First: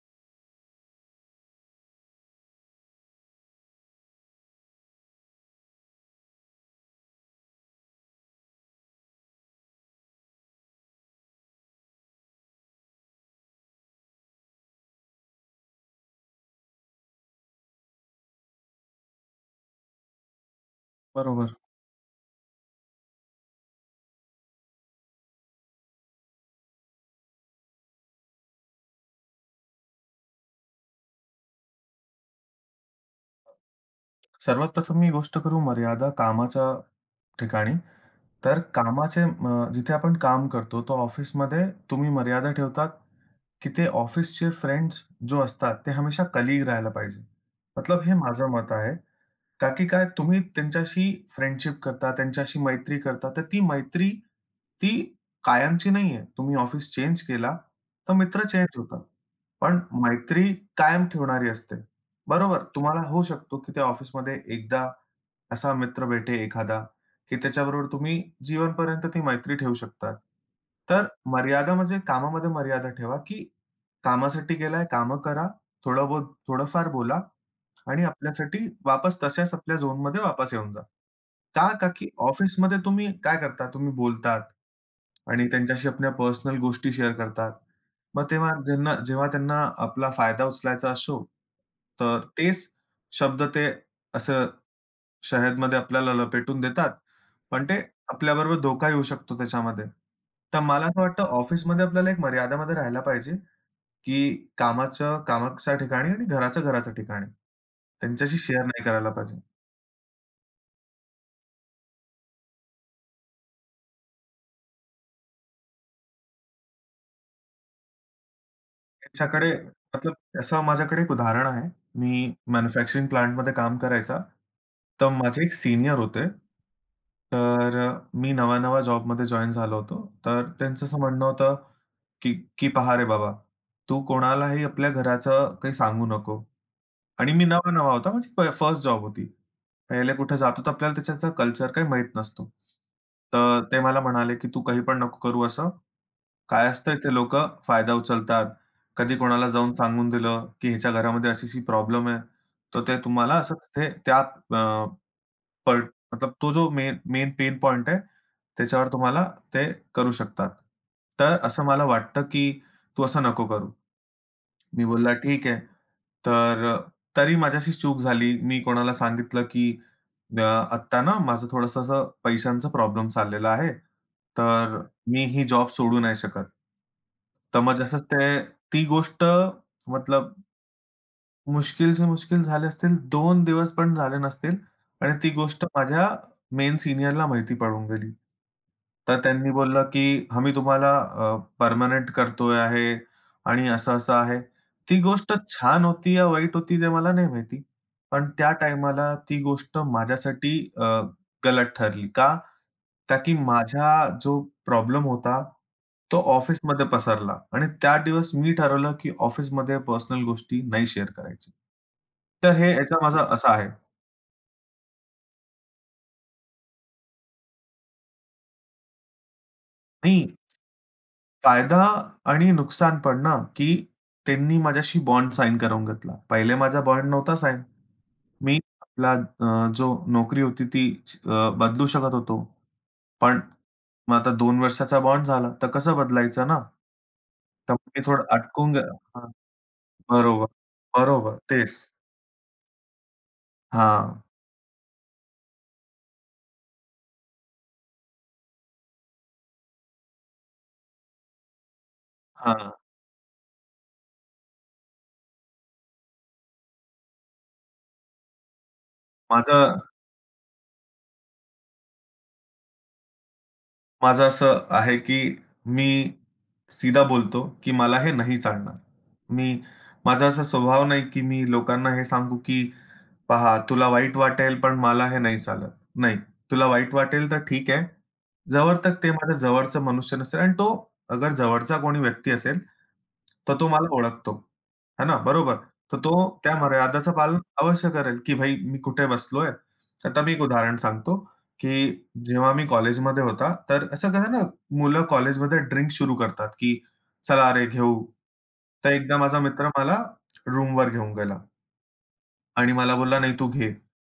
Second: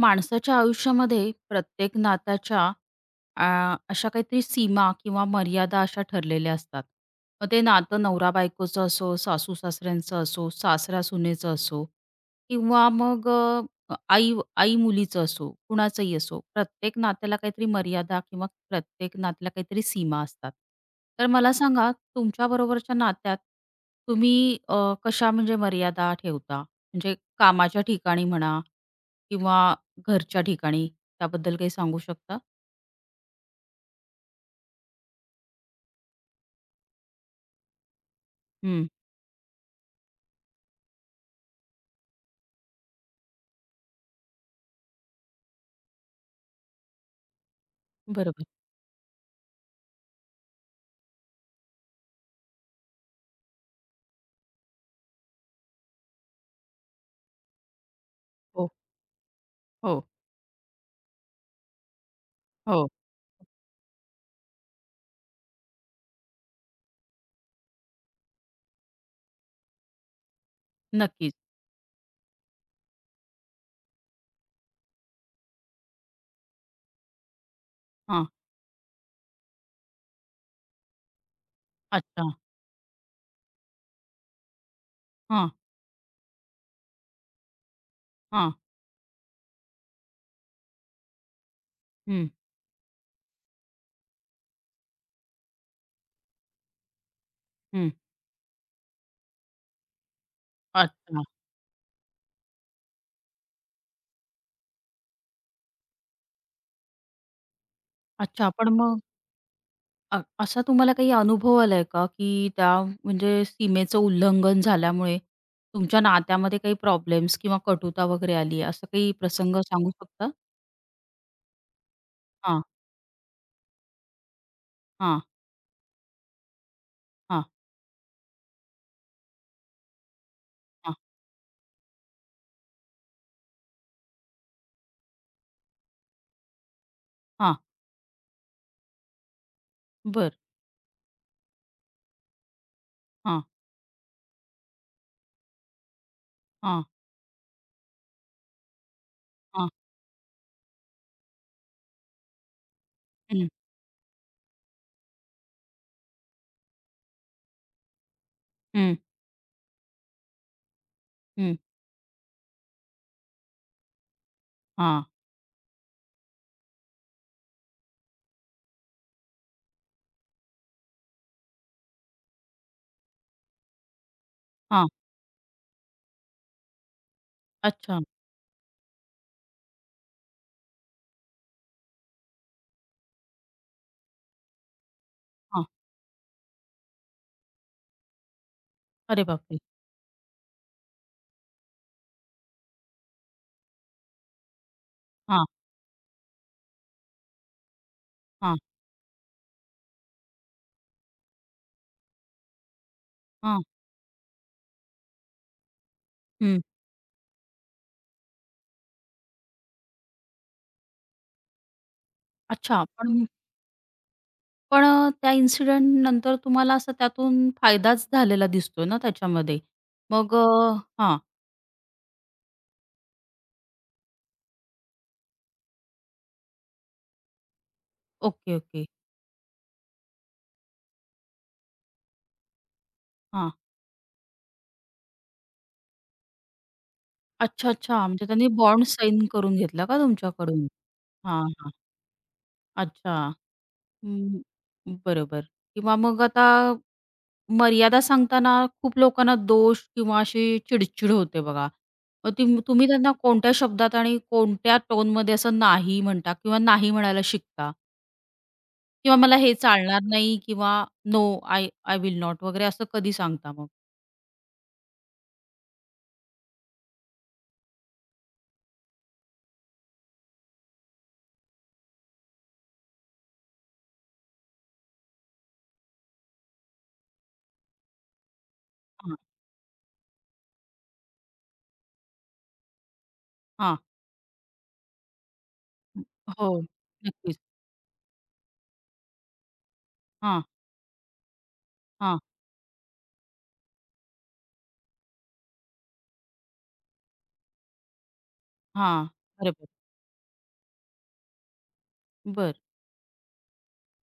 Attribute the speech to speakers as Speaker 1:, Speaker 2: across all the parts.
Speaker 1: माणसाच्या आयुष्यामध्ये प्रत्येक नात्याच्या अशा काहीतरी सीमा किंवा मर्यादा अशा ठरलेल्या असतात. मग ते नातं नवरा बायकोचं असो, सासू सासऱ्यांचं असो, सासरा सुनेचं असो किंवा मग अ, आई आई मुलीचं असो, कुणाचंही असो. प्रत्येक नात्याला काहीतरी मर्यादा किंवा प्रत्येक नात्याला काहीतरी सीमा असतात. तर मला
Speaker 2: बरोबर.
Speaker 1: सांगा तुमच्याबरोबरच्या नात्यात तुम्ही कशा म्हणजे मर्यादा ठेवता? म्हणजे कामाच्या ठिकाणी म्हणा किंवा घरच्या ठिकाणी त्याबद्दल काही सांगू शकता?
Speaker 2: सर्वात प्रथम मी गोष्ट करू मर्यादा कामाच्या ठिकाणी. तर
Speaker 1: हं.
Speaker 2: कामाचे जिथे आपण काम करतो, तो ऑफिसमध्ये तुम्ही मर्यादा ठेवतात, की ते ऑफिसचे फ्रेंड्स जो असतात, ते हमेशा कलीग राहायला पाहिजे. मतलब हे
Speaker 1: बरोबर.
Speaker 2: माझं मत आहे. का की काय तुम्ही त्यांच्याशी फ्रेंडशिप करता, त्यांच्याशी मैत्री करता, तर ती मैत्री ती कायमची नाहीये. तुम्ही ऑफिस चेंज केला, तर मित्र चेंज
Speaker 1: हो,
Speaker 2: होतात. पण
Speaker 1: हो,
Speaker 2: मैत्री कायम ठेवणारी असते. बरोबर,
Speaker 1: हो.
Speaker 2: तुम्हाला होऊ शकतो की त्या ऑफिसमध्ये एकदा असा मित्र भेटे एखादा, की त्याच्याबरोबर तुम्ही जीवनपर्यंत ती मैत्री ठेवू शकता. तर
Speaker 1: नक्कीच.
Speaker 2: मर्यादा म्हणजे कामामध्ये मर्यादा ठेवा, की कामासाठी गेलाय, कामं करा, थोडं बहुत थोडंफार बोला आणि
Speaker 1: हां.
Speaker 2: आपल्यासाठी वापस तशाच आपल्या झोनमध्ये वापस येऊन जा. का? का की
Speaker 1: अच्छा.
Speaker 2: ऑफिसमध्ये तुम्ही काय करता? तुम्ही बोलतात आणि
Speaker 1: हां,
Speaker 2: त्यांच्याशी आपल्या पर्सनल गोष्टी शेअर करतात. मग तेव्हा
Speaker 1: हां.
Speaker 2: जेव्हा त्यांना आपला फायदा उचलायचा असो, तर
Speaker 1: हं,
Speaker 2: तेच शब्द ते असं शहरमध्ये आपल्याला लपेटून देतात, पण ते
Speaker 1: हं.
Speaker 2: आपल्याबरोबर धोका येऊ शकतो त्याच्यामध्ये. तर मला असं
Speaker 1: अच्छा.
Speaker 2: वाटतं ऑफिसमध्ये आपल्याला एक मर्यादामध्ये राहायला पाहिजे, की कामाचं कामाच्या ठिकाणी आणि घराचं घराच्या ठिकाणी. त्यांच्याशी
Speaker 1: अच्छा.
Speaker 2: शेअर
Speaker 1: पण
Speaker 2: नाही
Speaker 1: मग
Speaker 2: करायला पाहिजे.
Speaker 1: अ, असा तुम्हाला काही अनुभव आलाय का, की त्या म्हणजे सीमेचं उल्लंघन झाल्यामुळे तुमच्या नात्यामध्ये काही प्रॉब्लेम्स किंवा कटुता वगैरे आली आहे, काही
Speaker 2: त्यांच्याकडे
Speaker 1: प्रसंग सांगू शकता?
Speaker 2: मतलब असं माझ्याकडे एक उदाहरण आहे. मी
Speaker 1: हां,
Speaker 2: मॅन्युफॅक्चरिंग प्लांटमध्ये काम करायचा. तर
Speaker 1: हां,
Speaker 2: माझे एक सीनियर होते.
Speaker 1: हां,
Speaker 2: तर मी नवा-नवा जॉबमध्ये जॉइन झालो होतो. तर त्यांचं
Speaker 1: हां,
Speaker 2: असं म्हणणं होतं की की "पहा रे बाबा, तू कोणालाही आपल्या घराचं काही सांगू नको." आणि मी
Speaker 1: हां.
Speaker 2: नवा-नवा होता, माझी फर्स्ट जॉब होती. पहिले
Speaker 1: बरं.
Speaker 2: कुठे जातो तर आपल्याला त्याच्याचा कल्चर काही माहीत नसतो.
Speaker 1: हां,
Speaker 2: तर ते मला म्हणाले, की "तू काही पण नको करू असं. काय
Speaker 1: हां,
Speaker 2: असतं इथे लोकं फायदा उचलतात. कधी कोणाला
Speaker 1: हां.
Speaker 2: जाऊन सांगून दिलं, की ह्याच्या घरामध्ये अशी-अशी प्रॉब्लेम आहे, तर ते तुम्हाला
Speaker 1: हं,
Speaker 2: असं तिथे त्या पॉइंट मतलब तो जो मेन मेन पेन पॉइंट आहे, त्याच्यावर
Speaker 1: हं,
Speaker 2: तुम्हाला ते करू शकतात. तर
Speaker 1: हं.
Speaker 2: असं मला वाटतं, की तू असं नको करू." मी
Speaker 1: हां,
Speaker 2: बोलला, "ठीक आहे." तर तरी माझ्याशी चूक झाली. मी कोणाला सांगितलं, की "आत्ता ना माझं थोडंसं असं पैशांचा प्रॉब्लेम चाललेला आहे, तर
Speaker 1: हां.
Speaker 2: मी ही जॉब सोडू नाही शकत." तर मग
Speaker 1: अच्छा.
Speaker 2: जसंच ते ती गोष्ट मतलब मुश्किल से मुश्किल झाले असतील, 2 दिवस पण झाले नसतील आणि ती गोष्ट
Speaker 1: हां.
Speaker 2: माझ्या मेन सीनियरला माहिती पडून गेली. तर
Speaker 1: अरे
Speaker 2: त्यांनी
Speaker 1: बापरे!
Speaker 2: बोललं, की "आम्ही तुम्हाला पर्मनंट करतोय आहे आणि असं-असं आहे." ती गोष्ट छान होती या वाईट होती ते मला नाही माहिती. पण त्या
Speaker 1: हां,
Speaker 2: टाईमाला ती गोष्ट माझ्यासाठी गलत ठरली. का? ताकी
Speaker 1: हां.
Speaker 2: माझा जो प्रॉब्लेम होता, तो
Speaker 1: हं.
Speaker 2: ऑफिसमध्ये पसरला आणि त्या दिवस मी ठरवलं, की ऑफिसमध्ये पर्सनल गोष्टी नाही शेअर करायची. तर हे
Speaker 1: अच्छा.
Speaker 2: याचा माझा
Speaker 1: पण
Speaker 2: असा आहे.
Speaker 1: पण त्या इन्सिडेंटनंतर तुम्हाला असा त्यातून फायदाच झालेला दिसतोय ना त्याच्यामध्ये.
Speaker 2: नाही,
Speaker 1: मग हां.
Speaker 2: फायदा आणि नुकसान पण ना, की त्यांनी माझ्याशी बॉन्ड साइन करून घेतला. पहिले माझा बॉन्ड नव्हता साइन. मी
Speaker 1: ओके, ओके.
Speaker 2: आपला जो नोकरी होती ती बदलू शकत होतो. पण
Speaker 1: हां.
Speaker 2: मग आता 2 वर्षाचा बॉन्ड झाला, तर कसं बदलायचं ना?
Speaker 1: अच्छा,
Speaker 2: तर
Speaker 1: अच्छा.
Speaker 2: मी थोडं
Speaker 1: म्हणजे त्यांनी
Speaker 2: अटकून गे
Speaker 1: बॉन्ड साइन करून घेतला का
Speaker 2: बरोबर,
Speaker 1: तुमच्याकडून?
Speaker 2: बरोबर.
Speaker 1: हां, हां.
Speaker 2: तेच.
Speaker 1: अच्छा.
Speaker 2: हां,
Speaker 1: हं, बरोबर. किंवा मग आता मर्यादा सांगताना खूप लोकांना दोष किंवा अशी चिडचिड होते बघा. मग ती
Speaker 2: हां.
Speaker 1: तुम्ही त्यांना कोणत्या शब्दात आणि कोणत्या टोनमध्ये असं नाही म्हणता किंवा नाही म्हणायला शिकता? किंवा मला हे
Speaker 2: माझं
Speaker 1: चालणार नाही किंवा no I I will not वगैरे असं कधी सांगता मग?
Speaker 2: माझं असं आहे, की मी सीधा बोलतो, की मला हे नाही चालणार. मी माझा असा स्वभाव नाही, की मी लोकांना हे सांगू, की "पहा, तुला वाईट वाटेल, पण मला हे नाही चालत." नाही, तुला वाईट वाटेल तर ठीक आहे. जवळ तक ते
Speaker 1: हां,
Speaker 2: माझ्या जवळचा मनुष्य नसेल आणि तो अगर जवळचा कोणी व्यक्ती असेल, तर तो
Speaker 1: हां.
Speaker 2: मला ओळखतो. है ना? बरोबर. तर तो
Speaker 1: हो,
Speaker 2: त्या मर्यादेचं
Speaker 1: नक्कीच.
Speaker 2: पालन अवश्य करेल, की भाई मी कुठे बसलोय. आता मी एक
Speaker 1: हां,
Speaker 2: उदाहरण सांगतो. की
Speaker 1: हां,
Speaker 2: जेव्हा मी कॉलेजमध्ये होता, तर असं कसं ना, मुलं कॉलेजमध्ये ड्रिंक सुरू करतात, की "चला रे घेऊ." तर
Speaker 1: हां.
Speaker 2: एकदा माझा मित्र
Speaker 1: बरोबर.
Speaker 2: मला रूमवर घेऊन गेला
Speaker 1: बर,
Speaker 2: आणि मला बोलला, "नाही तू घे."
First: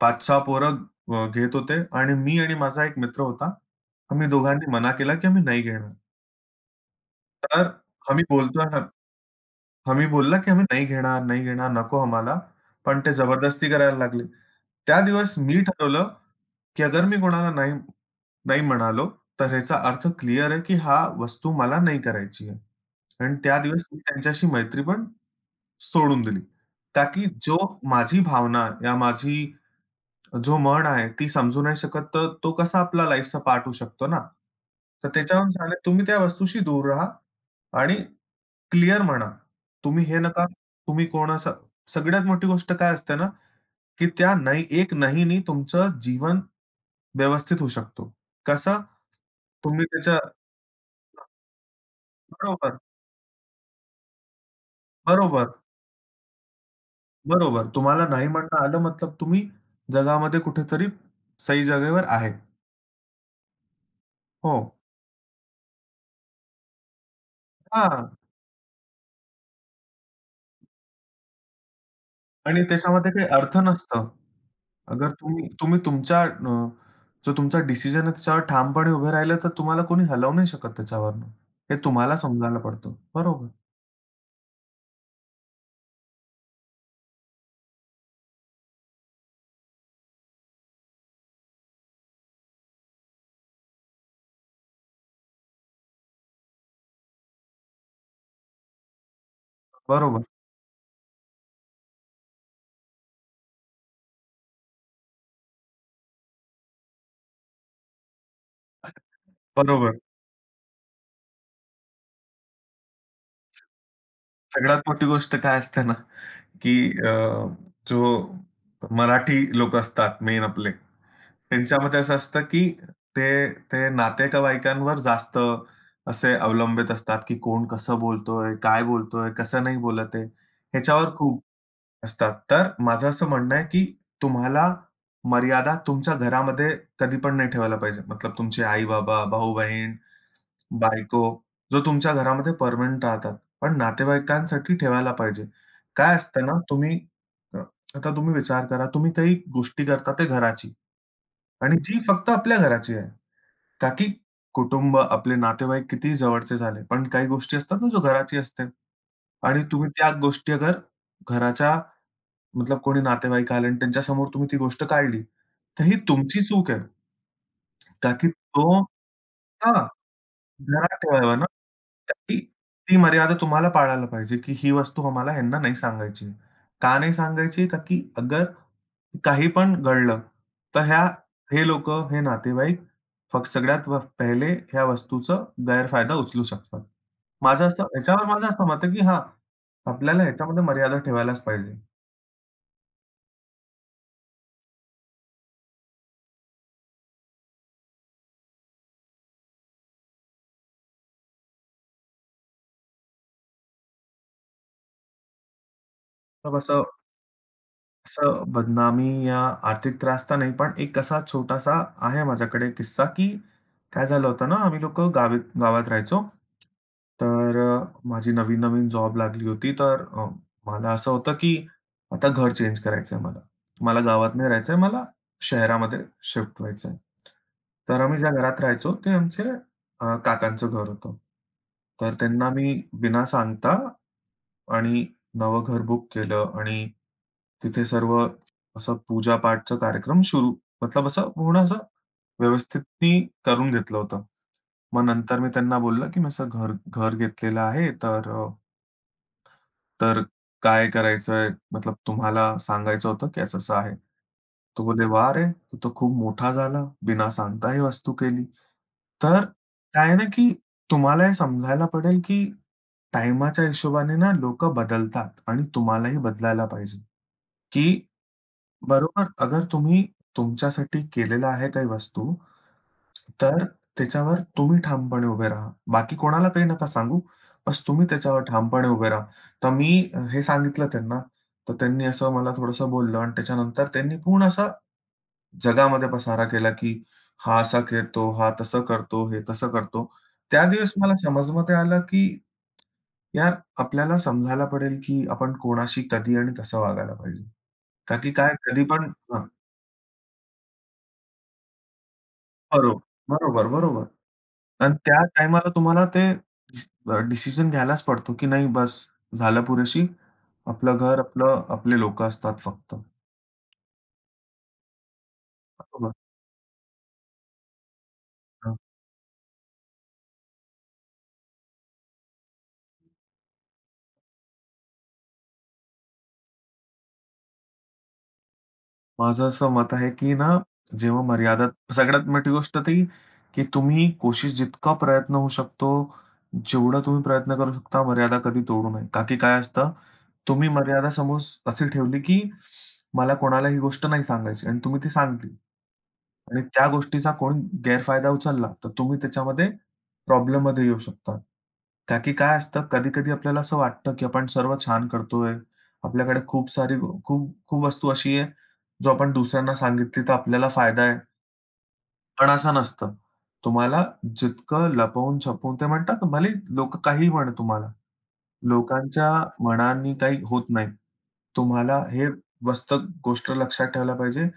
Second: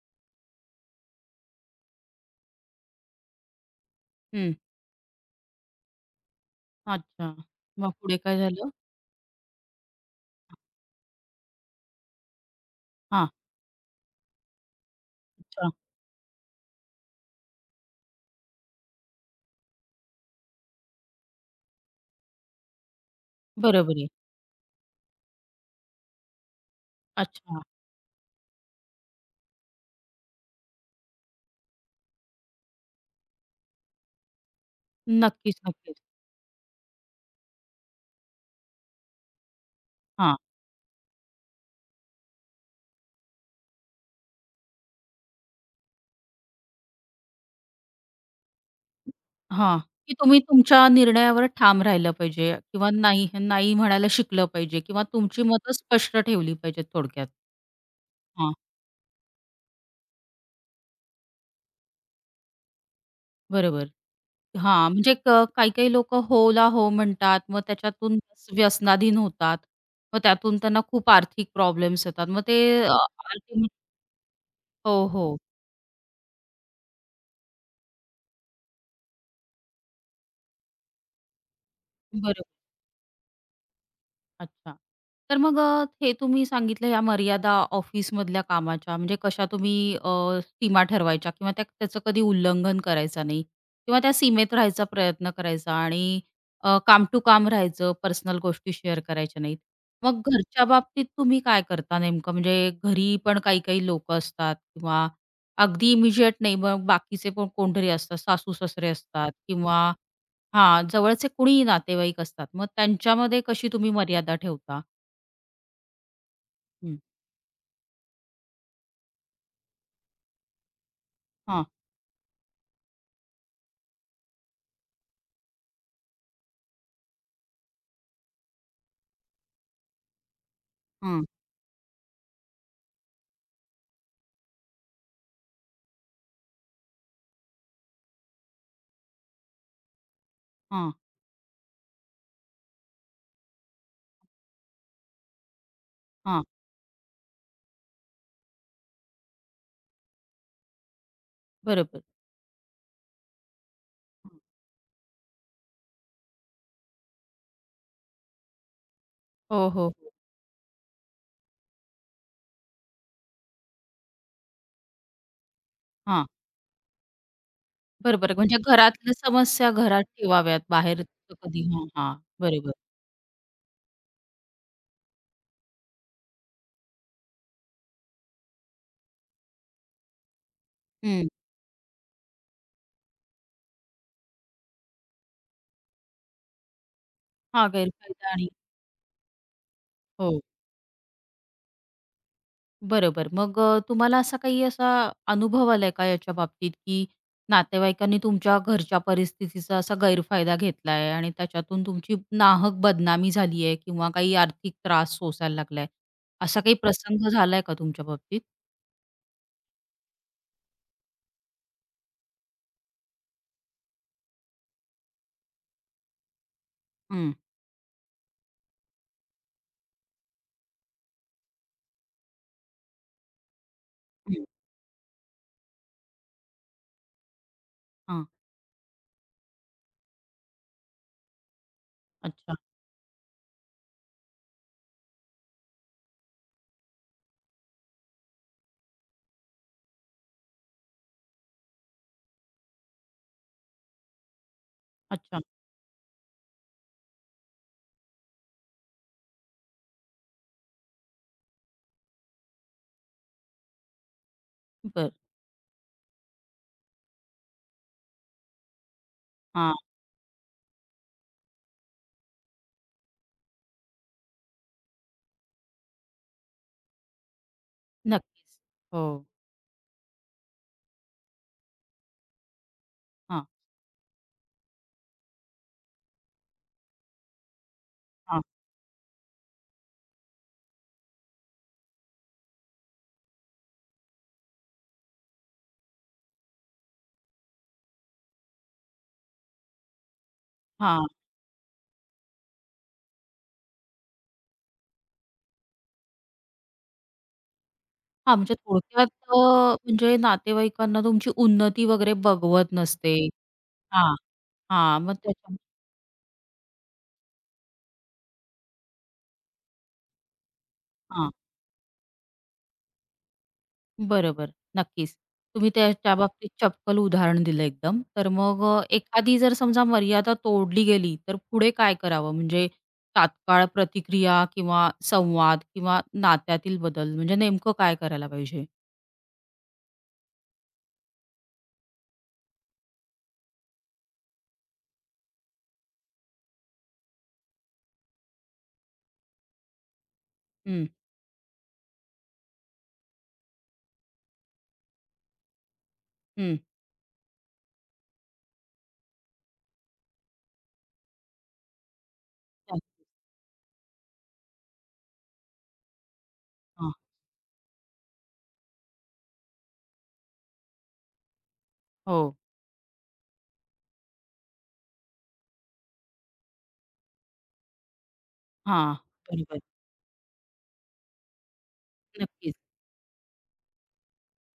Speaker 2: 5-6 पोरं घेत होते आणि मी आणि माझा एक मित्र होता. आम्ही
Speaker 1: हं.
Speaker 2: दोघांनी मना केला, की आम्ही नाही घेणार.
Speaker 1: अच्छा.
Speaker 2: तर
Speaker 1: मग पुढे
Speaker 2: आम्ही
Speaker 1: काय
Speaker 2: बोलतोय
Speaker 1: झालं?
Speaker 2: हं, आम्ही बोलला, की "आम्ही नाही घेणार, नाही घेणार, नको आम्हाला." पण ते
Speaker 1: हां.
Speaker 2: जबरदस्ती करायला लागले. त्या दिवस मी
Speaker 1: अच्छा.
Speaker 2: ठरवलं, की अगर मी कोणाला नाही नाही म्हणालो, तर ह्याचा अर्थ क्लिअर आहे, की हा वस्तू मला नाही करायची आहे. आणि त्या दिवस
Speaker 1: बरोबर
Speaker 2: मी
Speaker 1: आहे.
Speaker 2: त्यांच्याशी मैत्री पण सोडून दिली. का जो
Speaker 1: अच्छा.
Speaker 2: माझी भावना या माझी जो मन आहे ती समजू नाही शकत, तर तो कसा आपला लाईफचा पार्ट होऊ शकतो ना. तर त्याच्यावरून
Speaker 1: नक्कीच,
Speaker 2: सांगितलं,
Speaker 1: नक्कीच.
Speaker 2: "तुम्ही त्या वस्तूशी दूर राहा आणि क्लिअर म्हणा. तुम्ही हे
Speaker 1: हां,
Speaker 2: नका, तुम्ही कोण असा." सगळ्यात मोठी गोष्ट काय असते ना, की त्या नाही एक नाहीनी तुमचं जीवन व्यवस्थित होऊ शकतो. कसं?
Speaker 1: हां.
Speaker 2: तुम्ही
Speaker 1: की
Speaker 2: त्याच्या
Speaker 1: तुम्ही तुमच्या निर्णयावर ठाम राहिलं पाहिजे
Speaker 2: बरोबर,
Speaker 1: किंवा नाही, नाही म्हणायला शिकलं पाहिजे किंवा तुमची
Speaker 2: बरोबर,
Speaker 1: मतं स्पष्ट ठेवली पाहिजेत थोडक्यात.
Speaker 2: बरोबर. तुम्हाला नाही
Speaker 1: हां,
Speaker 2: म्हणता आलं मतलब तुम्ही जगामध्ये कुठेतरी सही जागेवर आहे.
Speaker 1: बरोबर.
Speaker 2: हो.
Speaker 1: हां, म्हणजे काही-काही लोकं हो ला हो म्हणतात. मग
Speaker 2: हां.
Speaker 1: त्याच्यातून व्यसनाधीन होतात. मग त्यातून त्यांना खूप आर्थिक प्रॉब्लेम्स येतात. मग ते
Speaker 2: आणि त्याच्यामध्ये काही अर्थ
Speaker 1: अल्टिमेट
Speaker 2: नसतं.
Speaker 1: हो,
Speaker 2: अगर
Speaker 1: हो.
Speaker 2: तुम्ही तुम्ही तुमच्या जो तुमचा डिसिजन आहे त्याच्यावर ठामपणे उभे राहिलं तर तुम्हाला कोणी हलवू नाही शकत त्याच्यावरनं. हे तुम्हाला समजायला पडतं. बरोबर,
Speaker 1: अच्छा. तर मग हे तुम्ही सांगितलं ह्या मर्यादा ऑफिसमधल्या कामाच्या म्हणजे कशा तुम्ही अ, सीमा ठरवायच्या किंवा त्याचं कधी उल्लंघन करायचं नाही किंवा त्या सीमेत राहायचा प्रयत्न करायचा आणि काम टू काम राहायचं, पर्सनल गोष्टी शेअर करायच्या नाहीत. मग
Speaker 2: बरोबर.
Speaker 1: घरच्या बाबतीत तुम्ही काय करता नेमकं? म्हणजे घरी पण काही-काही लोकं असतात किंवा अगदी इमिजिएट नाही, मग बाकीचे पण कोणतरी असतात, सासू-सासरे असतात किंवा
Speaker 2: बरोबर.
Speaker 1: हां, जवळचे कुणीही नातेवाईक असतात. मग त्यांच्यामध्ये कशी तुम्ही मर्यादा
Speaker 2: सगळ्यात
Speaker 1: ठेवता?
Speaker 2: मोठी गोष्ट काय असते ना, की
Speaker 1: हं.
Speaker 2: अ, जो मराठी लोक असतात मेन आपले,
Speaker 1: हां,
Speaker 2: त्यांच्यामध्ये असं असतं की ते ते नातेवाईकांवर जास्त असे अवलंबित असतात, की कोण कसं बोलतोय, काय बोलतोय, कसं नाही बोलत आहे, ह्याच्यावर
Speaker 1: हां,
Speaker 2: खूप असतात. तर माझं असं म्हणणं आहे, की तुम्हाला मर्यादा तुमच्या घरामध्ये कधी पण नाही ठेवायला पाहिजे. मतलब तुमचे आई-बाबा, भाऊ-बहीण,
Speaker 1: हां,
Speaker 2: बायको, जो तुमच्या घरामध्ये पर्मनंट राहतात, पण नातेवाईकांसाठी ठेवायला पाहिजे. काय
Speaker 1: हां.
Speaker 2: असतं ना, अ, आता तुम्ही विचार करा, तुम्ही काही गोष्टी करता ते घराची आणि जी
Speaker 1: बरोबर.
Speaker 2: फक्त आपल्या घराची आहे. का की कुटुंब, आपले नातेवाईक किती जवळचे झाले, पण काही गोष्टी असतात ना, जो घराची असते आणि
Speaker 1: हो, हो,
Speaker 2: तुम्ही
Speaker 1: हो.
Speaker 2: त्या गोष्टी अगर घराच्या मतलब कोणी नातेवाईक आले आणि त्यांच्यासमोर तुम्ही ती गोष्ट काढली, तर ही
Speaker 1: हां,
Speaker 2: तुमची चूक आहे. का की
Speaker 1: बरोबर. म्हणजे
Speaker 2: तो
Speaker 1: घरातल्या समस्या
Speaker 2: हां.
Speaker 1: घरात ठेवाव्यात,
Speaker 2: घरात
Speaker 1: बाहेरचं
Speaker 2: ठेवावा ना,
Speaker 1: कधी हां,
Speaker 2: तर
Speaker 1: हां.
Speaker 2: ती
Speaker 1: बरोबर.
Speaker 2: ती मर्यादा तुम्हाला पाळायला पाहिजे, की ही वस्तू आम्हाला ह्यांना नाही सांगायची. का नाही सांगायची? का की अगर काही पण घडलं, तर ह्या
Speaker 1: हं.
Speaker 2: हे लोकं, हे नातेवाईक फक्त सगळ्यात व पहिले ह्या वस्तूचा गैरफायदा उचलू शकतात.
Speaker 1: हा गैरफायदा
Speaker 2: माझं
Speaker 1: आणि
Speaker 2: असं मत की हां, आपल्याला
Speaker 1: हो.
Speaker 2: ह्याच्यामध्ये मर्यादा ठेवायलाच पाहिजे.
Speaker 1: बरोबर. मग तुम्हाला असा काही असा अनुभव आलाय का याच्या बाबतीत, की नातेवाईकांनी तुमच्या घरच्या परिस्थितीचा असा गैरफायदा घेतलाय आणि त्याच्यातून तुमची नाहक बदनामी झाली आहे किंवा काही आर्थिक त्रास सोसायला लागलाय?
Speaker 2: तर
Speaker 1: असा काही
Speaker 2: असं
Speaker 1: प्रसंग झालाय का तुमच्या बाबतीत?
Speaker 2: असं बदनामी या आर्थिक त्रास तर नाही, पण एक असा छोटासा आहे माझ्याकडे किस्सा, की काय झालं होतं ना, आम्ही लोक गावी गावात राहायचो.
Speaker 1: हं.
Speaker 2: तर माझी नवीन-नवीन जॉब लागली होती. तर मला असं होतं, की आता घर चेंज करायचं आहे मला. मला गावात
Speaker 1: हं.
Speaker 2: नाही राहायचं आहे, मला शहरामध्ये शिफ्ट व्हायचं. तर आम्ही
Speaker 1: हां.
Speaker 2: ज्या घरात राहायचो, ते आमचे काकांचं घर होतं. तर त्यांना
Speaker 1: अच्छा,
Speaker 2: मी बिना सांगता आणि नवं घर बुक केलं आणि तिथे सर्व असं पूजा-पाठचा कार्यक्रम सुरू मतलब असं पूर्ण असं व्यवस्थित मी करून घेतलं होतं. मग
Speaker 1: अच्छा.
Speaker 2: नंतर मी त्यांना बोललं, की मी असं घर घर घेतलेलं आहे, तर तर काय करायचंय? मतलब तुम्हाला सांगायचं होतं की असं-असं आहे. तो बोलले,
Speaker 1: बरं.
Speaker 2: "वाह रे! तू तर खूप मोठा झाला. बिना सांगता ही वस्तू केली." तर
Speaker 1: हां.
Speaker 2: काय आहे ना, की तुम्हाला हे समजायला पडेल की टाईमाच्या हिशोबाने ना लोकं बदलतात आणि तुम्हालाही बदलायला पाहिजे, की
Speaker 1: नक्कीच. हो.
Speaker 2: बरोबर. अगर तुम्ही तुमच्यासाठी केलेलं आहे काही वस्तू,
Speaker 1: हां,
Speaker 2: तर त्याच्यावर तुम्ही ठामपणे उभे राहा. बाकी कोणाला काही नका सांगू. बस तुम्ही
Speaker 1: हां,
Speaker 2: त्याच्यावर ठामपणे उभे राहा. तर मी हे सांगितलं त्यांना, तर त्यांनी असं मला थोडंसं बोललं आणि त्याच्यानंतर त्यांनी पूर्ण असा जगामध्ये पसारा केला, की हा असा करतो, हा तसं करतो, हे तसं करतो. त्या दिवस
Speaker 1: हां.
Speaker 2: मला समजमध्ये आलं, की यार आपल्याला समजायला पडेल, की आपण कोणाशी कधी आणि कसं वागायला पाहिजे. का की
Speaker 1: हां,
Speaker 2: काय
Speaker 1: म्हणजे
Speaker 2: कधी
Speaker 1: थोडक्यात
Speaker 2: पण
Speaker 1: अ,
Speaker 2: हां.
Speaker 1: म्हणजे नातेवाईकांना तुमची उन्नती वगैरे बघवत
Speaker 2: बरोबर,
Speaker 1: नसते.
Speaker 2: बरोबर, बरोबर.
Speaker 1: हां,
Speaker 2: आणि
Speaker 1: हां. मग
Speaker 2: त्या
Speaker 1: त्याच्या
Speaker 2: टाईमाला तुम्हाला ते डिस डिसिजन घ्यायलाच पडतो, की नाही बस झालं पुरेशी. आपलं घर, आपलं आपले लोकं असतात फक्त.
Speaker 1: बरोबर, नक्कीच. तुम्ही त्या
Speaker 2: बरोबर.
Speaker 1: त्याबाबतीत चपकल उदाहरण दिलं एकदम. तर मग
Speaker 2: हां.
Speaker 1: एखादी जर समजा मर्यादा तोडली गेली, तर पुढे काय करावं? म्हणजे तात्काळ प्रतिक्रिया किंवा संवाद किंवा नात्यातील बदल, म्हणजे नेमकं काय करायला पाहिजे?
Speaker 2: माझं असं मत आहे, की ना जेव्हा मर्यादा सगळ्यात मोठी गोष्ट ती, की तुम्ही कोशिश जितका प्रयत्न होऊ शकतो, जेवढा तुम्ही प्रयत्न करू शकता मर्यादा कधी तोडू नये. का की काय असतं, तुम्ही
Speaker 1: हं,
Speaker 2: मर्यादा समोर अशी ठेवली, की मला कोणाला ही गोष्ट नाही सांगायची आणि तुम्ही ती सांगितली.
Speaker 1: हं.
Speaker 2: आणि त्या गोष्टीचा कोणी गैरफायदा उचलला, तर तुम्ही त्याच्यामध्ये प्रॉब्लेममध्ये येऊ शकता. का की काय
Speaker 1: हां,
Speaker 2: असतं कधी-कधी आपल्याला असं वाटतं, की आपण सर्व छान करतोय. आपल्याकडे खूप
Speaker 1: हां.
Speaker 2: सारी खूप खूप वस्तू अशी आहे, जो आपण दुसऱ्यांना सांगितली तर आपल्याला फायदा आहे.
Speaker 1: हो,
Speaker 2: पण असं नसतं. तुम्हाला जितकं लपवून-छपवून ते म्हणतात ना, भले लोकं काहीही म्हणा तुम्हाला.
Speaker 1: हां,
Speaker 2: लोकांच्या
Speaker 1: बरोबर.
Speaker 2: मनांनी काही होत नाही. तुम्हाला हे
Speaker 1: नक्कीच.
Speaker 2: मस्त गोष्ट लक्षात ठेवायला पाहिजे,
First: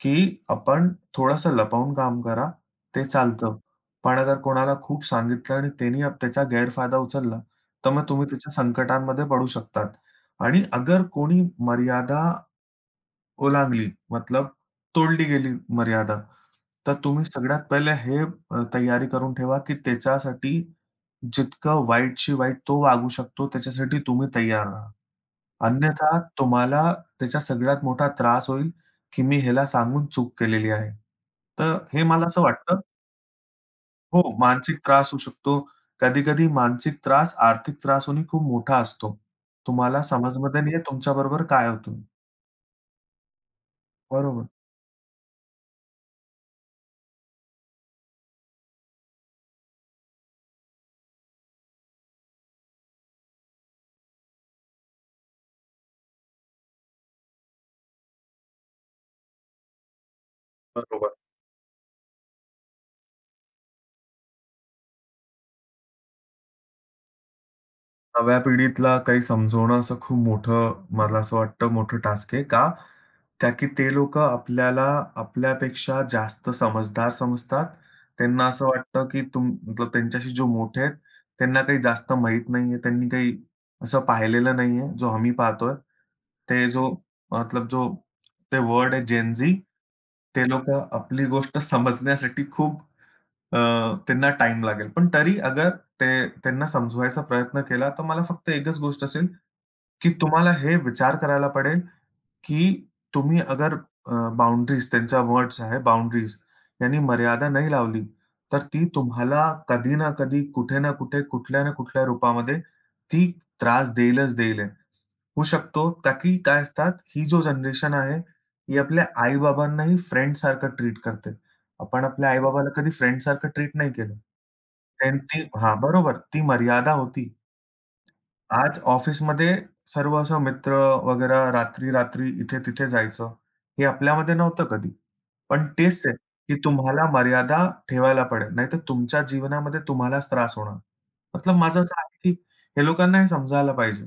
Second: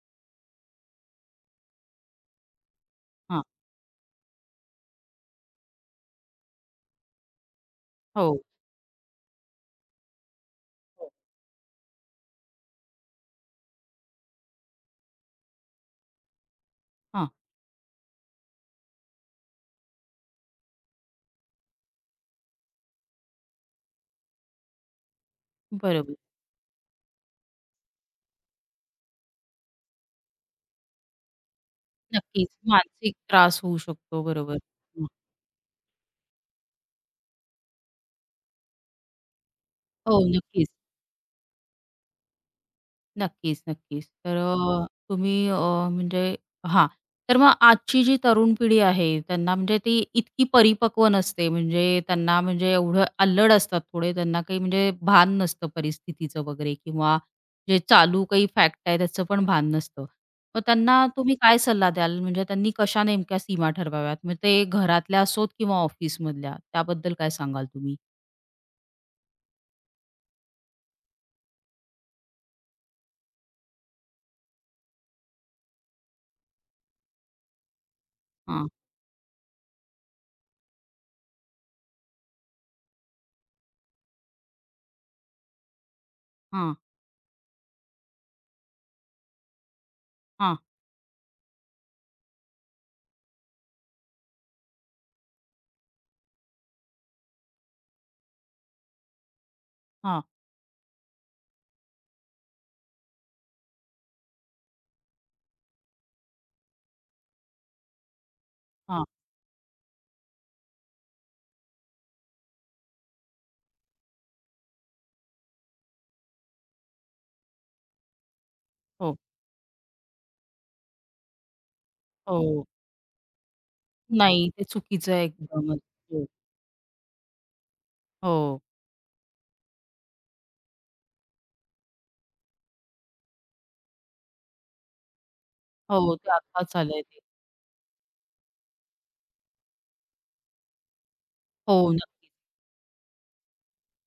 Speaker 2: की आपण थोडंसं लपवून काम करा, ते
Speaker 1: हां,
Speaker 2: चालतं. पण अगर कोणाला खूप सांगितलं आणि त्यांनी त्याचा गैरफायदा उचलला, तर मग तुम्ही
Speaker 1: हो,
Speaker 2: त्याच्या संकटांमध्ये पडू शकतात. आणि अगर
Speaker 1: हो.
Speaker 2: कोणी मर्यादा ओलांडली, मतलब तोडली गेली मर्यादा, तर तुम्ही
Speaker 1: हां,
Speaker 2: सगळ्यात पहिले हे तयारी करून ठेवा, की त्याच्यासाठी जितकं वाईटशी वाईट तो वागू शकतो, त्याच्यासाठी तुम्ही तयार राहा.
Speaker 1: बरोबर.
Speaker 2: अन्यथा तुम्हाला त्याचा सगळ्यात मोठा त्रास होईल, की मी ह्याला सांगून चूक केलेली आहे. तर हे मला असं
Speaker 1: नक्कीच,
Speaker 2: वाटतं.
Speaker 1: मानसिक त्रास होऊ
Speaker 2: हो,
Speaker 1: शकतो. बरोबर.
Speaker 2: मानसिक
Speaker 1: हं,
Speaker 2: त्रास होऊ शकतो. कधी-कधी मानसिक त्रास, आर्थिक त्रास होणे खूप मोठा असतो. तुम्हाला
Speaker 1: हो,
Speaker 2: समजमध्ये
Speaker 1: नक्कीच.
Speaker 2: नाहीये तुमच्याबरोबर काय होतं.
Speaker 1: नक्कीच, नक्कीच. तर
Speaker 2: बरोबर.
Speaker 1: तुम्ही म्हणजे हां. तर मग आजची जी तरुण पिढी आहे, त्यांना म्हणजे ती इतकी परिपक्व नसते. म्हणजे त्यांना म्हणजे एवढं अल्लड असतात थोडे. त्यांना काही म्हणजे भान नसतं परिस्थितीचं वगैरे किंवा जे चालू काही फॅक्ट आहे त्याचं पण भान नसतं. मग त्यांना
Speaker 2: बरोबर.
Speaker 1: तुम्ही काय सल्ला द्याल? म्हणजे त्यांनी कशा नेमक्या सीमा ठरवाव्यात? मग ते घरातल्या असोत किंवा ऑफिसमधल्या, त्याबद्दल काय सांगाल तुम्ही?
Speaker 2: नव्या पिढीतला काही समजवणं असं खूप मोठं मला असं वाटतं मोठं टास्क आहे. का? का की ते लोकं आपल्याला आपल्यापेक्षा जास्त समजदार समजतात. त्यांना असं
Speaker 1: हां,
Speaker 2: वाटतं, की तुम मतलब त्यांच्याशी जो मोठे आहेत, त्यांना काही जास्त माहीत नाहीये. त्यांनी काही असं पाहिलेलं नाहीये, जो आम्ही पाहतोय. ते
Speaker 1: हां,
Speaker 2: जो मतलब जो ते वर्ड आहे जेन-झी, ते
Speaker 1: हां,
Speaker 2: लोकं आपली गोष्ट समजण्यासाठी खूप अ, त्यांना टाईम लागेल. पण तरी अगर ते त्यांना समजवायचा प्रयत्न केला, तर मला फक्त एकच गोष्ट असेल, की
Speaker 1: हां,
Speaker 2: तुम्हाला हे विचार करायला पडेल, की तुम्ही अगर अ, त्यांचा वर्ड्स आहे बाउंडरीज, यांनी मर्यादा नाही लावली, तर ती
Speaker 1: हां.
Speaker 2: तुम्हाला कधी ना कधी, कुठे ना कुठे, कुठल्या ना कुठल्या रूपामध्ये ती त्रास देईलच देईल आहे. होऊ शकतो का की काय असतात, ही जो जनरेशन आहे, ही आपल्या
Speaker 1: हो,
Speaker 2: आई-बाबांनाही फ्रेंडसारखं ट्रीट करते. आपण आपल्या
Speaker 1: हो.
Speaker 2: आई-बाबाला कधी फ्रेंडसारखं ट्रीट नाही केलं.
Speaker 1: नाही, ते चुकीचं आहे
Speaker 2: त्यांची हां,
Speaker 1: एकदमच.
Speaker 2: बरोबर. ती मर्यादा होती.
Speaker 1: हो,
Speaker 2: आज ऑफिसमध्ये सर्व असं मित्र वगैरे रात्री-रात्री, इथे-तिथे जायचं, हे आपल्यामध्ये नव्हतं कधी. पण
Speaker 1: हो,
Speaker 2: तेच आहे,
Speaker 1: हो, ते
Speaker 2: की
Speaker 1: आत्ताच आलंय
Speaker 2: तुम्हाला
Speaker 1: ते.
Speaker 2: मर्यादा ठेवायला पडेल, नाहीतर तुमच्या जीवनामध्ये तुम्हालाच त्रास होणार. मतलब
Speaker 1: हो,
Speaker 2: माझं असं
Speaker 1: नक्कीच.
Speaker 2: आहे, की लोकांना हे समजायला पाहिजे.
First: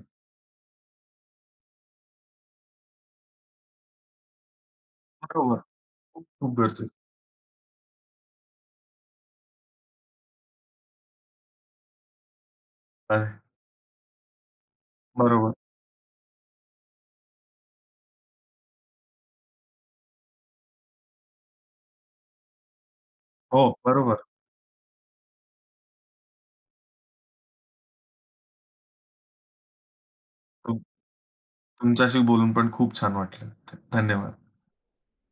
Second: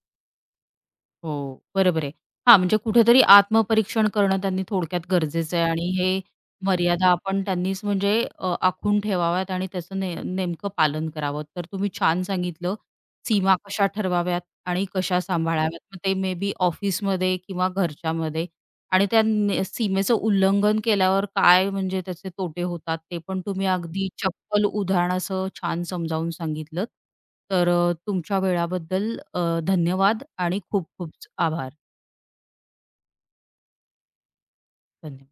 Speaker 1: हो, बरोबर आहे. हां, म्हणजे कुठेतरी आत्मपरीक्षण करणं त्यांनी थोडक्यात गरजेचं
Speaker 2: बरोबर.
Speaker 1: आहे आणि हे
Speaker 2: खूप खूप गरजेचं
Speaker 1: मर्यादा आपण त्यांनीच म्हणजे आखून ठेवाव्यात आणि त्याचं नेमकं पालन करावं. तर तुम्ही छान सांगितलं,
Speaker 2: आहे.
Speaker 1: सीमा कशा ठरवाव्यात आणि कशा
Speaker 2: बरोबर.
Speaker 1: सांभाळाव्यात. मग ते मे बी ऑफिसमध्ये किंवा घरच्यामध्ये आणि त्या सीमेचं उल्लंघन केल्यावर काय म्हणजे त्याचे तोटे होतात, ते पण
Speaker 2: हो,
Speaker 1: तुम्ही अगदी
Speaker 2: बरोबर.
Speaker 1: चप्पल उदाहरण असं छान समजावून सांगितलंत. तर तुमच्या वेळाबद्दल धन्यवाद आणि
Speaker 2: तुम
Speaker 1: खूप खूप आभार.
Speaker 2: तुमच्याशी बोलून पण खूप छान वाटलं. धन्यवाद.
Speaker 1: धन्यवाद.